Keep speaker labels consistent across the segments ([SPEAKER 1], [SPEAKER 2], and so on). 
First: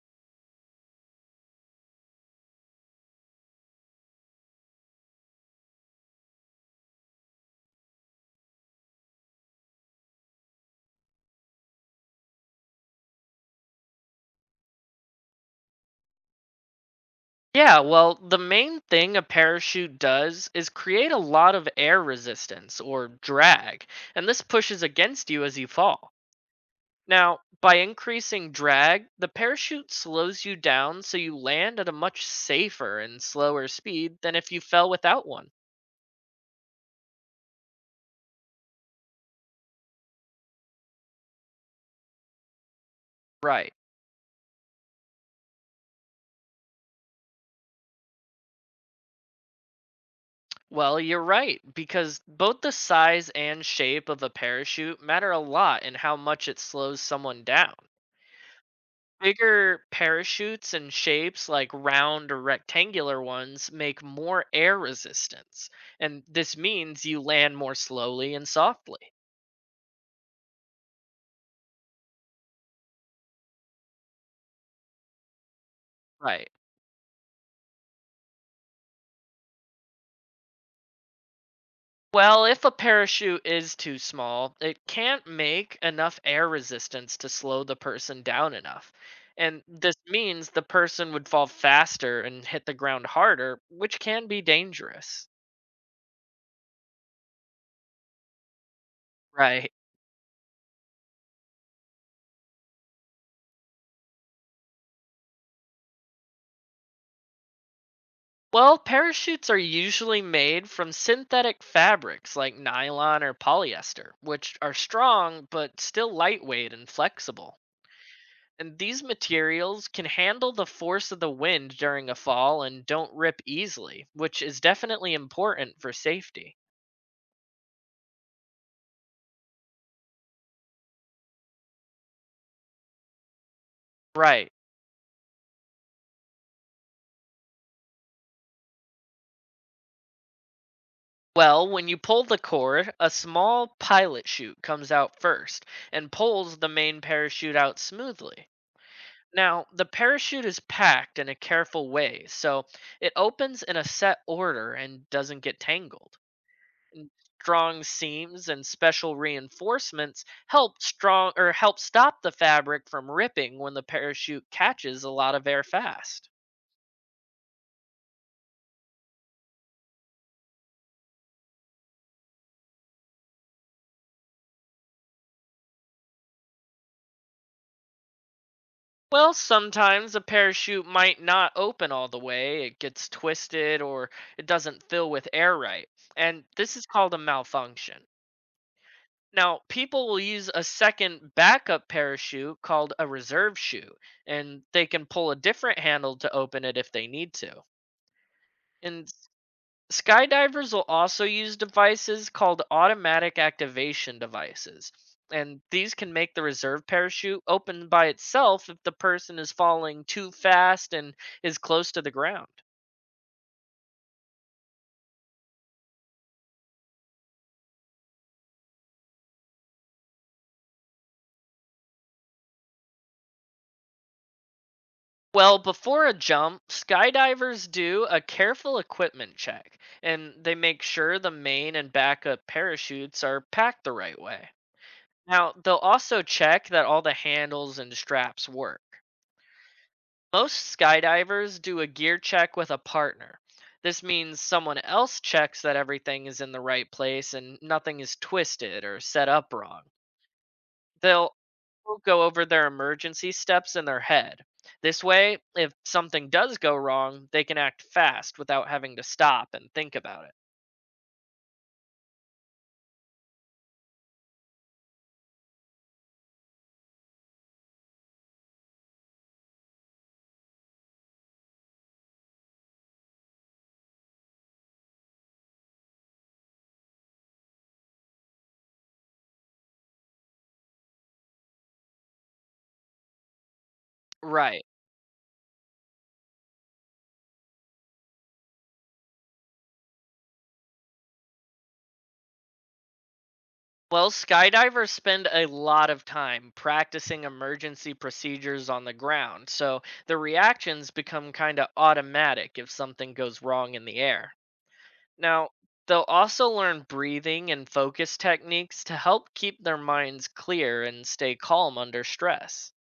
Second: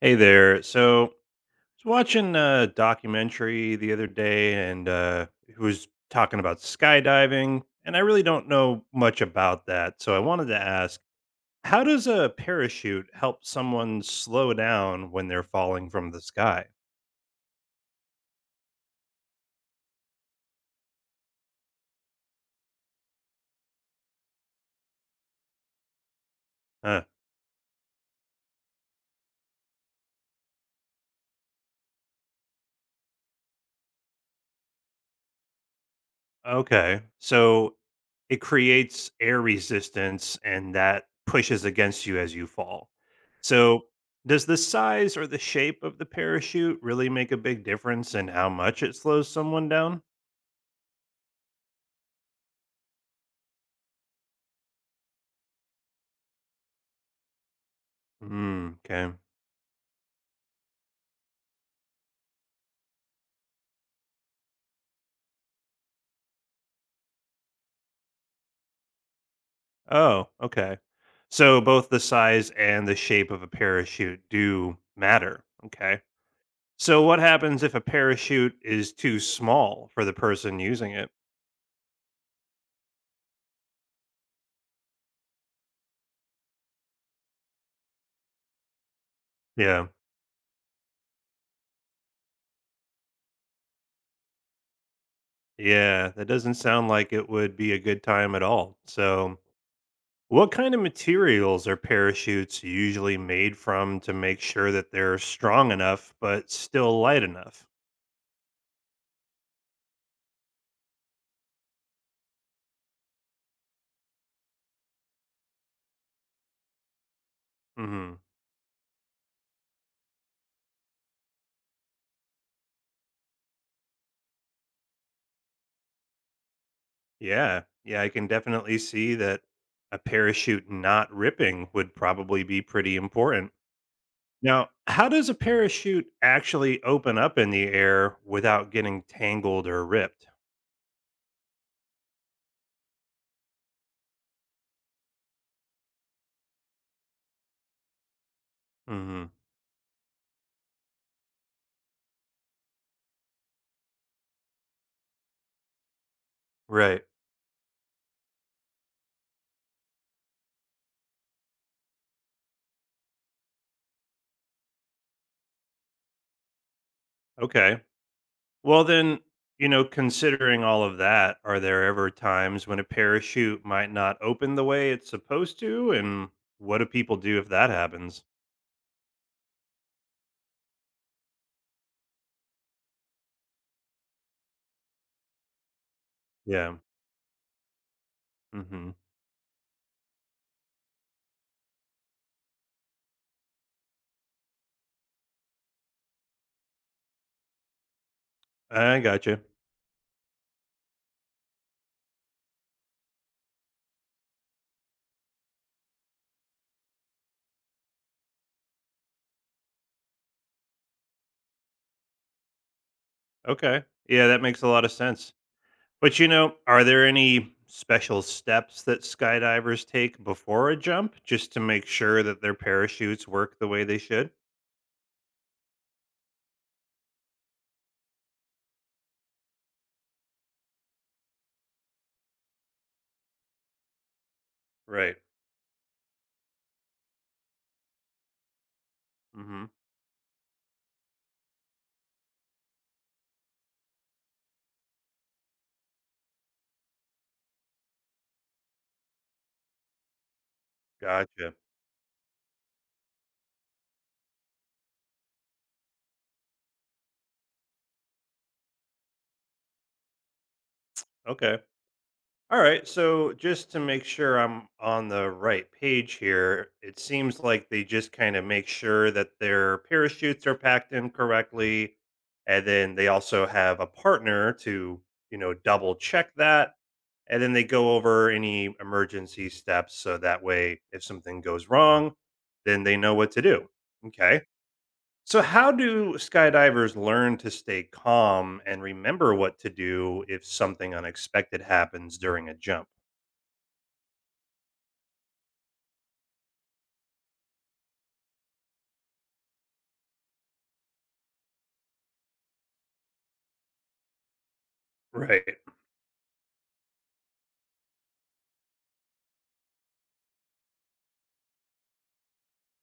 [SPEAKER 1] Hey there. So I was watching a documentary the other day and it was talking about skydiving and I really don't know much about that. So I wanted to ask, how does a parachute help someone slow down when they're falling from the sky?
[SPEAKER 2] Yeah, well, the main thing a parachute does is create a lot of air resistance or drag, and this pushes against you as you fall.
[SPEAKER 1] Huh.
[SPEAKER 2] Now, by increasing drag, the parachute slows you down so you land at a much safer and slower speed than if you fell without one.
[SPEAKER 1] Okay. So it creates air resistance and that pushes against you as you fall.
[SPEAKER 2] Right.
[SPEAKER 1] So does the size or the shape of the parachute really make a big difference in how much it slows someone down?
[SPEAKER 2] Well, you're right, because both the size and shape of a parachute matter a lot in how much it slows someone down.
[SPEAKER 1] Hmm. Okay.
[SPEAKER 2] Bigger parachutes and shapes like round or rectangular ones make more air resistance, and this means you land more slowly and softly.
[SPEAKER 1] Oh, okay. So both the size and the shape of a parachute do matter. Okay.
[SPEAKER 2] Right.
[SPEAKER 1] So what happens if a parachute is too small for the person using it?
[SPEAKER 2] Well, if a parachute is too small, it can't make enough air resistance to slow the person down enough. And
[SPEAKER 1] Yeah.
[SPEAKER 2] this means the person would fall faster and hit the ground harder, which can be dangerous.
[SPEAKER 1] Yeah, that doesn't sound like it would be a good time at all. So,
[SPEAKER 2] Right.
[SPEAKER 1] what kind of materials are parachutes usually made from to make sure that they're strong enough but still light enough?
[SPEAKER 2] Well, parachutes are usually made from synthetic fabrics like nylon or polyester, which are strong but still lightweight and flexible.
[SPEAKER 1] Hmm.
[SPEAKER 2] And these materials can handle the force of the wind during a fall and don't rip easily, which is definitely important for safety.
[SPEAKER 1] Yeah, yeah, I can definitely see that a parachute not ripping would probably be pretty important.
[SPEAKER 2] Right.
[SPEAKER 1] Now, how does a parachute actually open up in the air without getting tangled or ripped?
[SPEAKER 2] Well, when you pull the cord, a small pilot chute comes out first and pulls the main parachute out smoothly.
[SPEAKER 1] Hmm.
[SPEAKER 2] Now, the parachute is packed in a careful way, so it opens in a set order and doesn't get tangled.
[SPEAKER 1] Right.
[SPEAKER 2] And strong seams and special reinforcements help strong or help stop the fabric from ripping when the parachute catches a lot of air fast.
[SPEAKER 1] Okay. Well, then, considering all of that, are there ever times when a parachute might not open the way it's supposed to? And what do people do if that happens?
[SPEAKER 2] Well, sometimes a parachute might not open all the way, it gets twisted or it doesn't fill with air right, and
[SPEAKER 1] Yeah.
[SPEAKER 2] this is called a malfunction.
[SPEAKER 1] Hmm.
[SPEAKER 2] Now, people will use a second backup parachute called a reserve chute, and they can pull a different handle to open it if they need to.
[SPEAKER 1] I
[SPEAKER 2] And
[SPEAKER 1] gotcha.
[SPEAKER 2] skydivers will also use devices called automatic activation devices, and these can make the reserve parachute open by itself if the person is falling too fast and is close to the ground.
[SPEAKER 1] Okay. Yeah, that makes a lot of sense. But, are there any special steps that skydivers take before a jump just to make sure that their parachutes work the way they should?
[SPEAKER 2] Well, before a jump, skydivers do a careful equipment check and they make sure the main and backup parachutes are packed the right way.
[SPEAKER 1] Right.
[SPEAKER 2] Now, they'll also check that all the handles and straps work.
[SPEAKER 1] Hmm.
[SPEAKER 2] Most skydivers do a gear check with a partner. This means someone else checks that everything is in the right place and nothing is twisted or set up wrong. They'll
[SPEAKER 1] Gotcha.
[SPEAKER 2] go over their emergency steps in their head. This way, if something does go wrong, they can act fast without having to stop and think about it.
[SPEAKER 1] Okay. All right, so just to make sure I'm on the right page here, it seems like they just kind of make sure that their parachutes are packed in correctly, and then they also have a partner to, double check that, and then they go over any emergency steps so that way if something goes wrong, then they know what to do. Okay.
[SPEAKER 2] Right.
[SPEAKER 1] So how do skydivers learn to stay calm and remember what to do if something unexpected happens during a jump?
[SPEAKER 2] Well, skydivers spend a lot of time practicing emergency procedures on the ground, so the reactions become kind of automatic if something goes wrong in the air. Now,
[SPEAKER 1] Right.
[SPEAKER 2] they'll also learn breathing and focus techniques to help keep their minds clear and stay calm under stress.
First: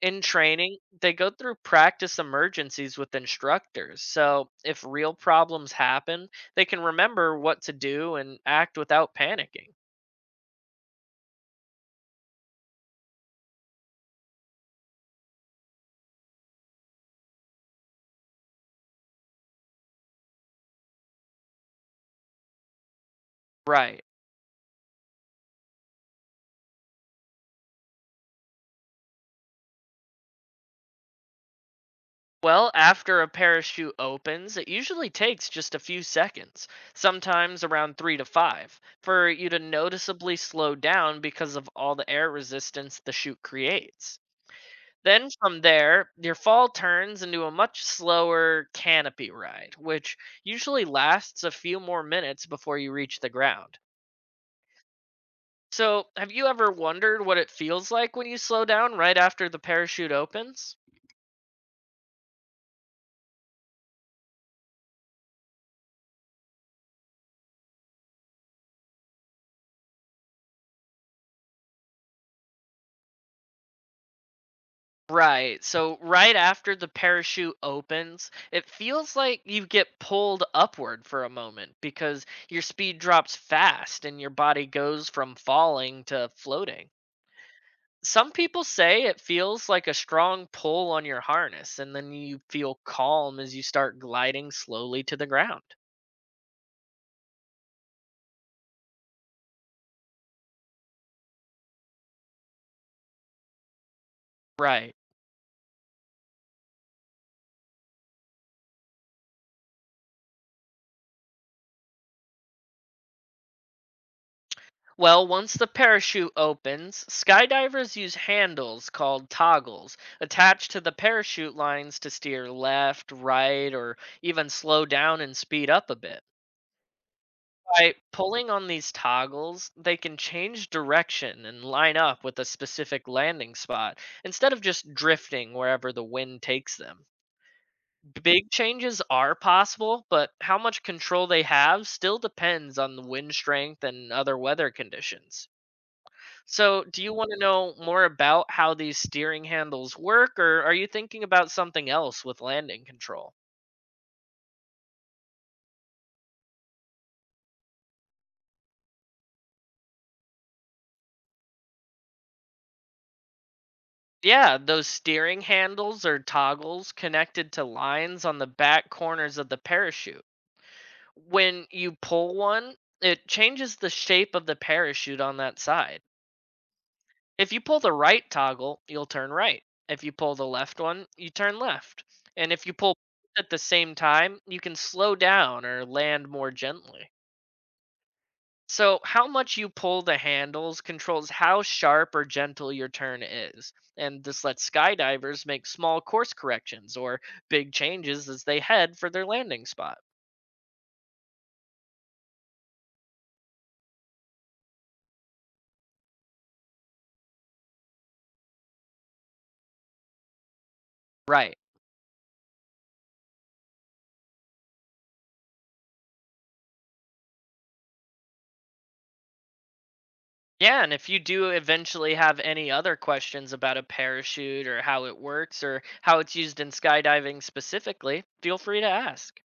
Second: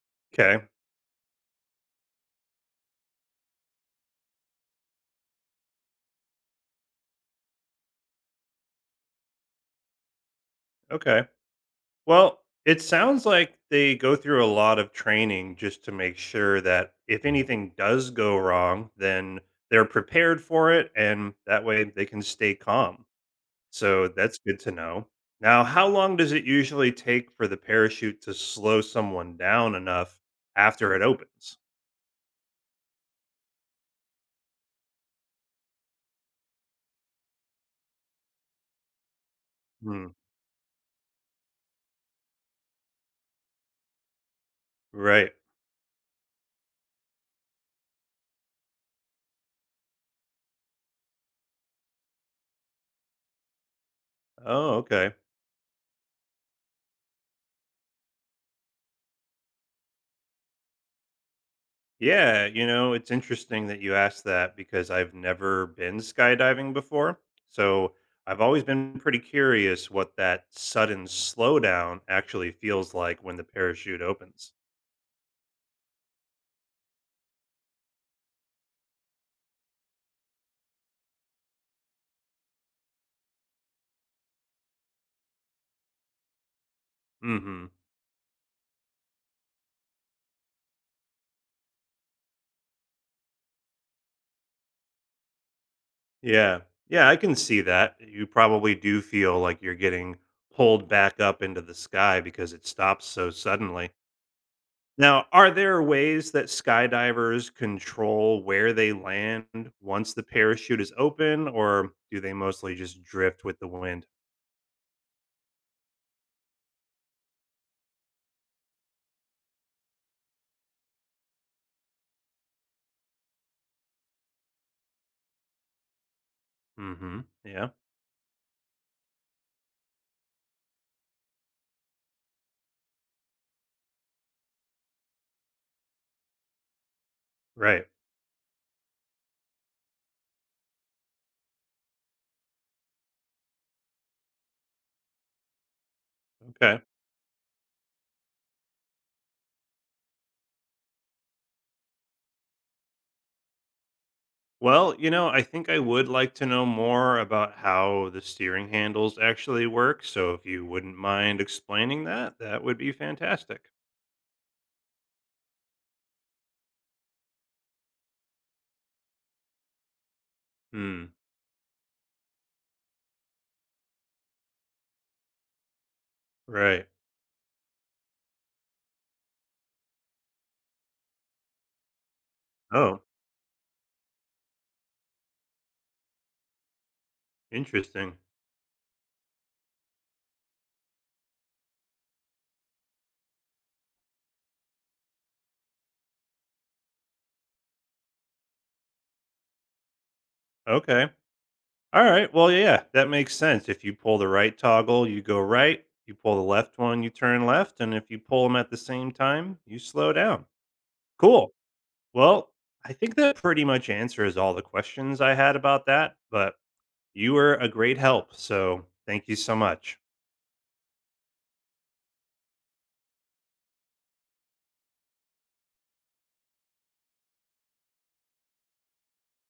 [SPEAKER 2] In
[SPEAKER 1] Okay.
[SPEAKER 2] training, they go through practice emergencies with instructors. So, if real problems happen, they can remember what to do and act without panicking.
[SPEAKER 1] Okay. Well, it sounds like they go through a lot of training just to make sure that if anything does go wrong, then they're prepared for it and that way they can stay calm.
[SPEAKER 2] Right.
[SPEAKER 1] So that's good to know. Now, how long does it usually take for the parachute to slow someone down enough after it opens?
[SPEAKER 2] Well, after a parachute opens, it usually takes just a few seconds, sometimes around three to five, for you to
[SPEAKER 1] Hmm.
[SPEAKER 2] noticeably slow down because of all the air resistance the chute creates. Then
[SPEAKER 1] Right.
[SPEAKER 2] from there, your fall turns into a much slower canopy ride, which usually lasts a few more minutes before you reach the ground.
[SPEAKER 1] Oh, okay.
[SPEAKER 2] So, have you ever wondered what it feels like when you slow down right after the parachute opens?
[SPEAKER 1] Yeah, you know it's interesting that you asked that because I've never been skydiving before. So I've always been pretty curious what that sudden slowdown actually feels like when the parachute opens.
[SPEAKER 2] Right. So, right after the parachute opens, it feels like you get pulled upward for a moment because your speed drops fast and your body goes from falling to floating.
[SPEAKER 1] Hmm.
[SPEAKER 2] Some people say it feels like a strong pull on your harness, and then you feel calm as you start gliding slowly to the ground.
[SPEAKER 1] Yeah. Yeah, I can see that. You probably do feel like you're getting pulled back up into the sky because it stops so suddenly.
[SPEAKER 2] Right.
[SPEAKER 1] Now, are there ways that skydivers control where they land once the parachute is open, or do they mostly just drift with the wind?
[SPEAKER 2] Well, once the parachute opens, skydivers use handles called toggles attached to the parachute lines to steer left, right, or even slow down and speed up a bit.
[SPEAKER 1] Hmm. Yeah.
[SPEAKER 2] By pulling on these toggles, they can change direction and line up with a specific landing spot instead of just drifting wherever the wind takes them.
[SPEAKER 1] Right.
[SPEAKER 2] Big changes are possible, but how much control they have still depends on the wind strength and other weather conditions.
[SPEAKER 1] Okay.
[SPEAKER 2] So, do you want to know more about how these steering handles work, or are you thinking about something else with landing control?
[SPEAKER 1] Well, I think I would like to know more about how the steering handles actually work. So if you wouldn't mind explaining that, that would be fantastic.
[SPEAKER 2] Yeah, those steering handles are toggles connected to lines on the back corners of the parachute.
[SPEAKER 1] Hmm.
[SPEAKER 2] When you pull one, it changes the shape of the parachute on that side.
[SPEAKER 1] Right.
[SPEAKER 2] If you pull the right toggle, you'll turn right. If you pull the left one, you turn left. And if you pull
[SPEAKER 1] Oh,
[SPEAKER 2] both at the same time, you can slow down or land more gently.
[SPEAKER 1] interesting.
[SPEAKER 2] So, how much you pull the handles controls how sharp or gentle your turn is. And this lets skydivers make small course corrections or big changes as they head for their landing spot.
[SPEAKER 1] Okay. Alright, well, yeah, that makes sense. If you pull the right toggle, you go right. You pull the left one, you turn left, and if you pull them at the same time, you slow down. Cool.
[SPEAKER 2] Right.
[SPEAKER 1] Well, I think that pretty much answers all the questions I had about that, but you were a great help, so thank you so much.
[SPEAKER 2] Yeah, and if you do eventually have any other questions about a parachute or how it works or how it's used in skydiving specifically, feel free to ask.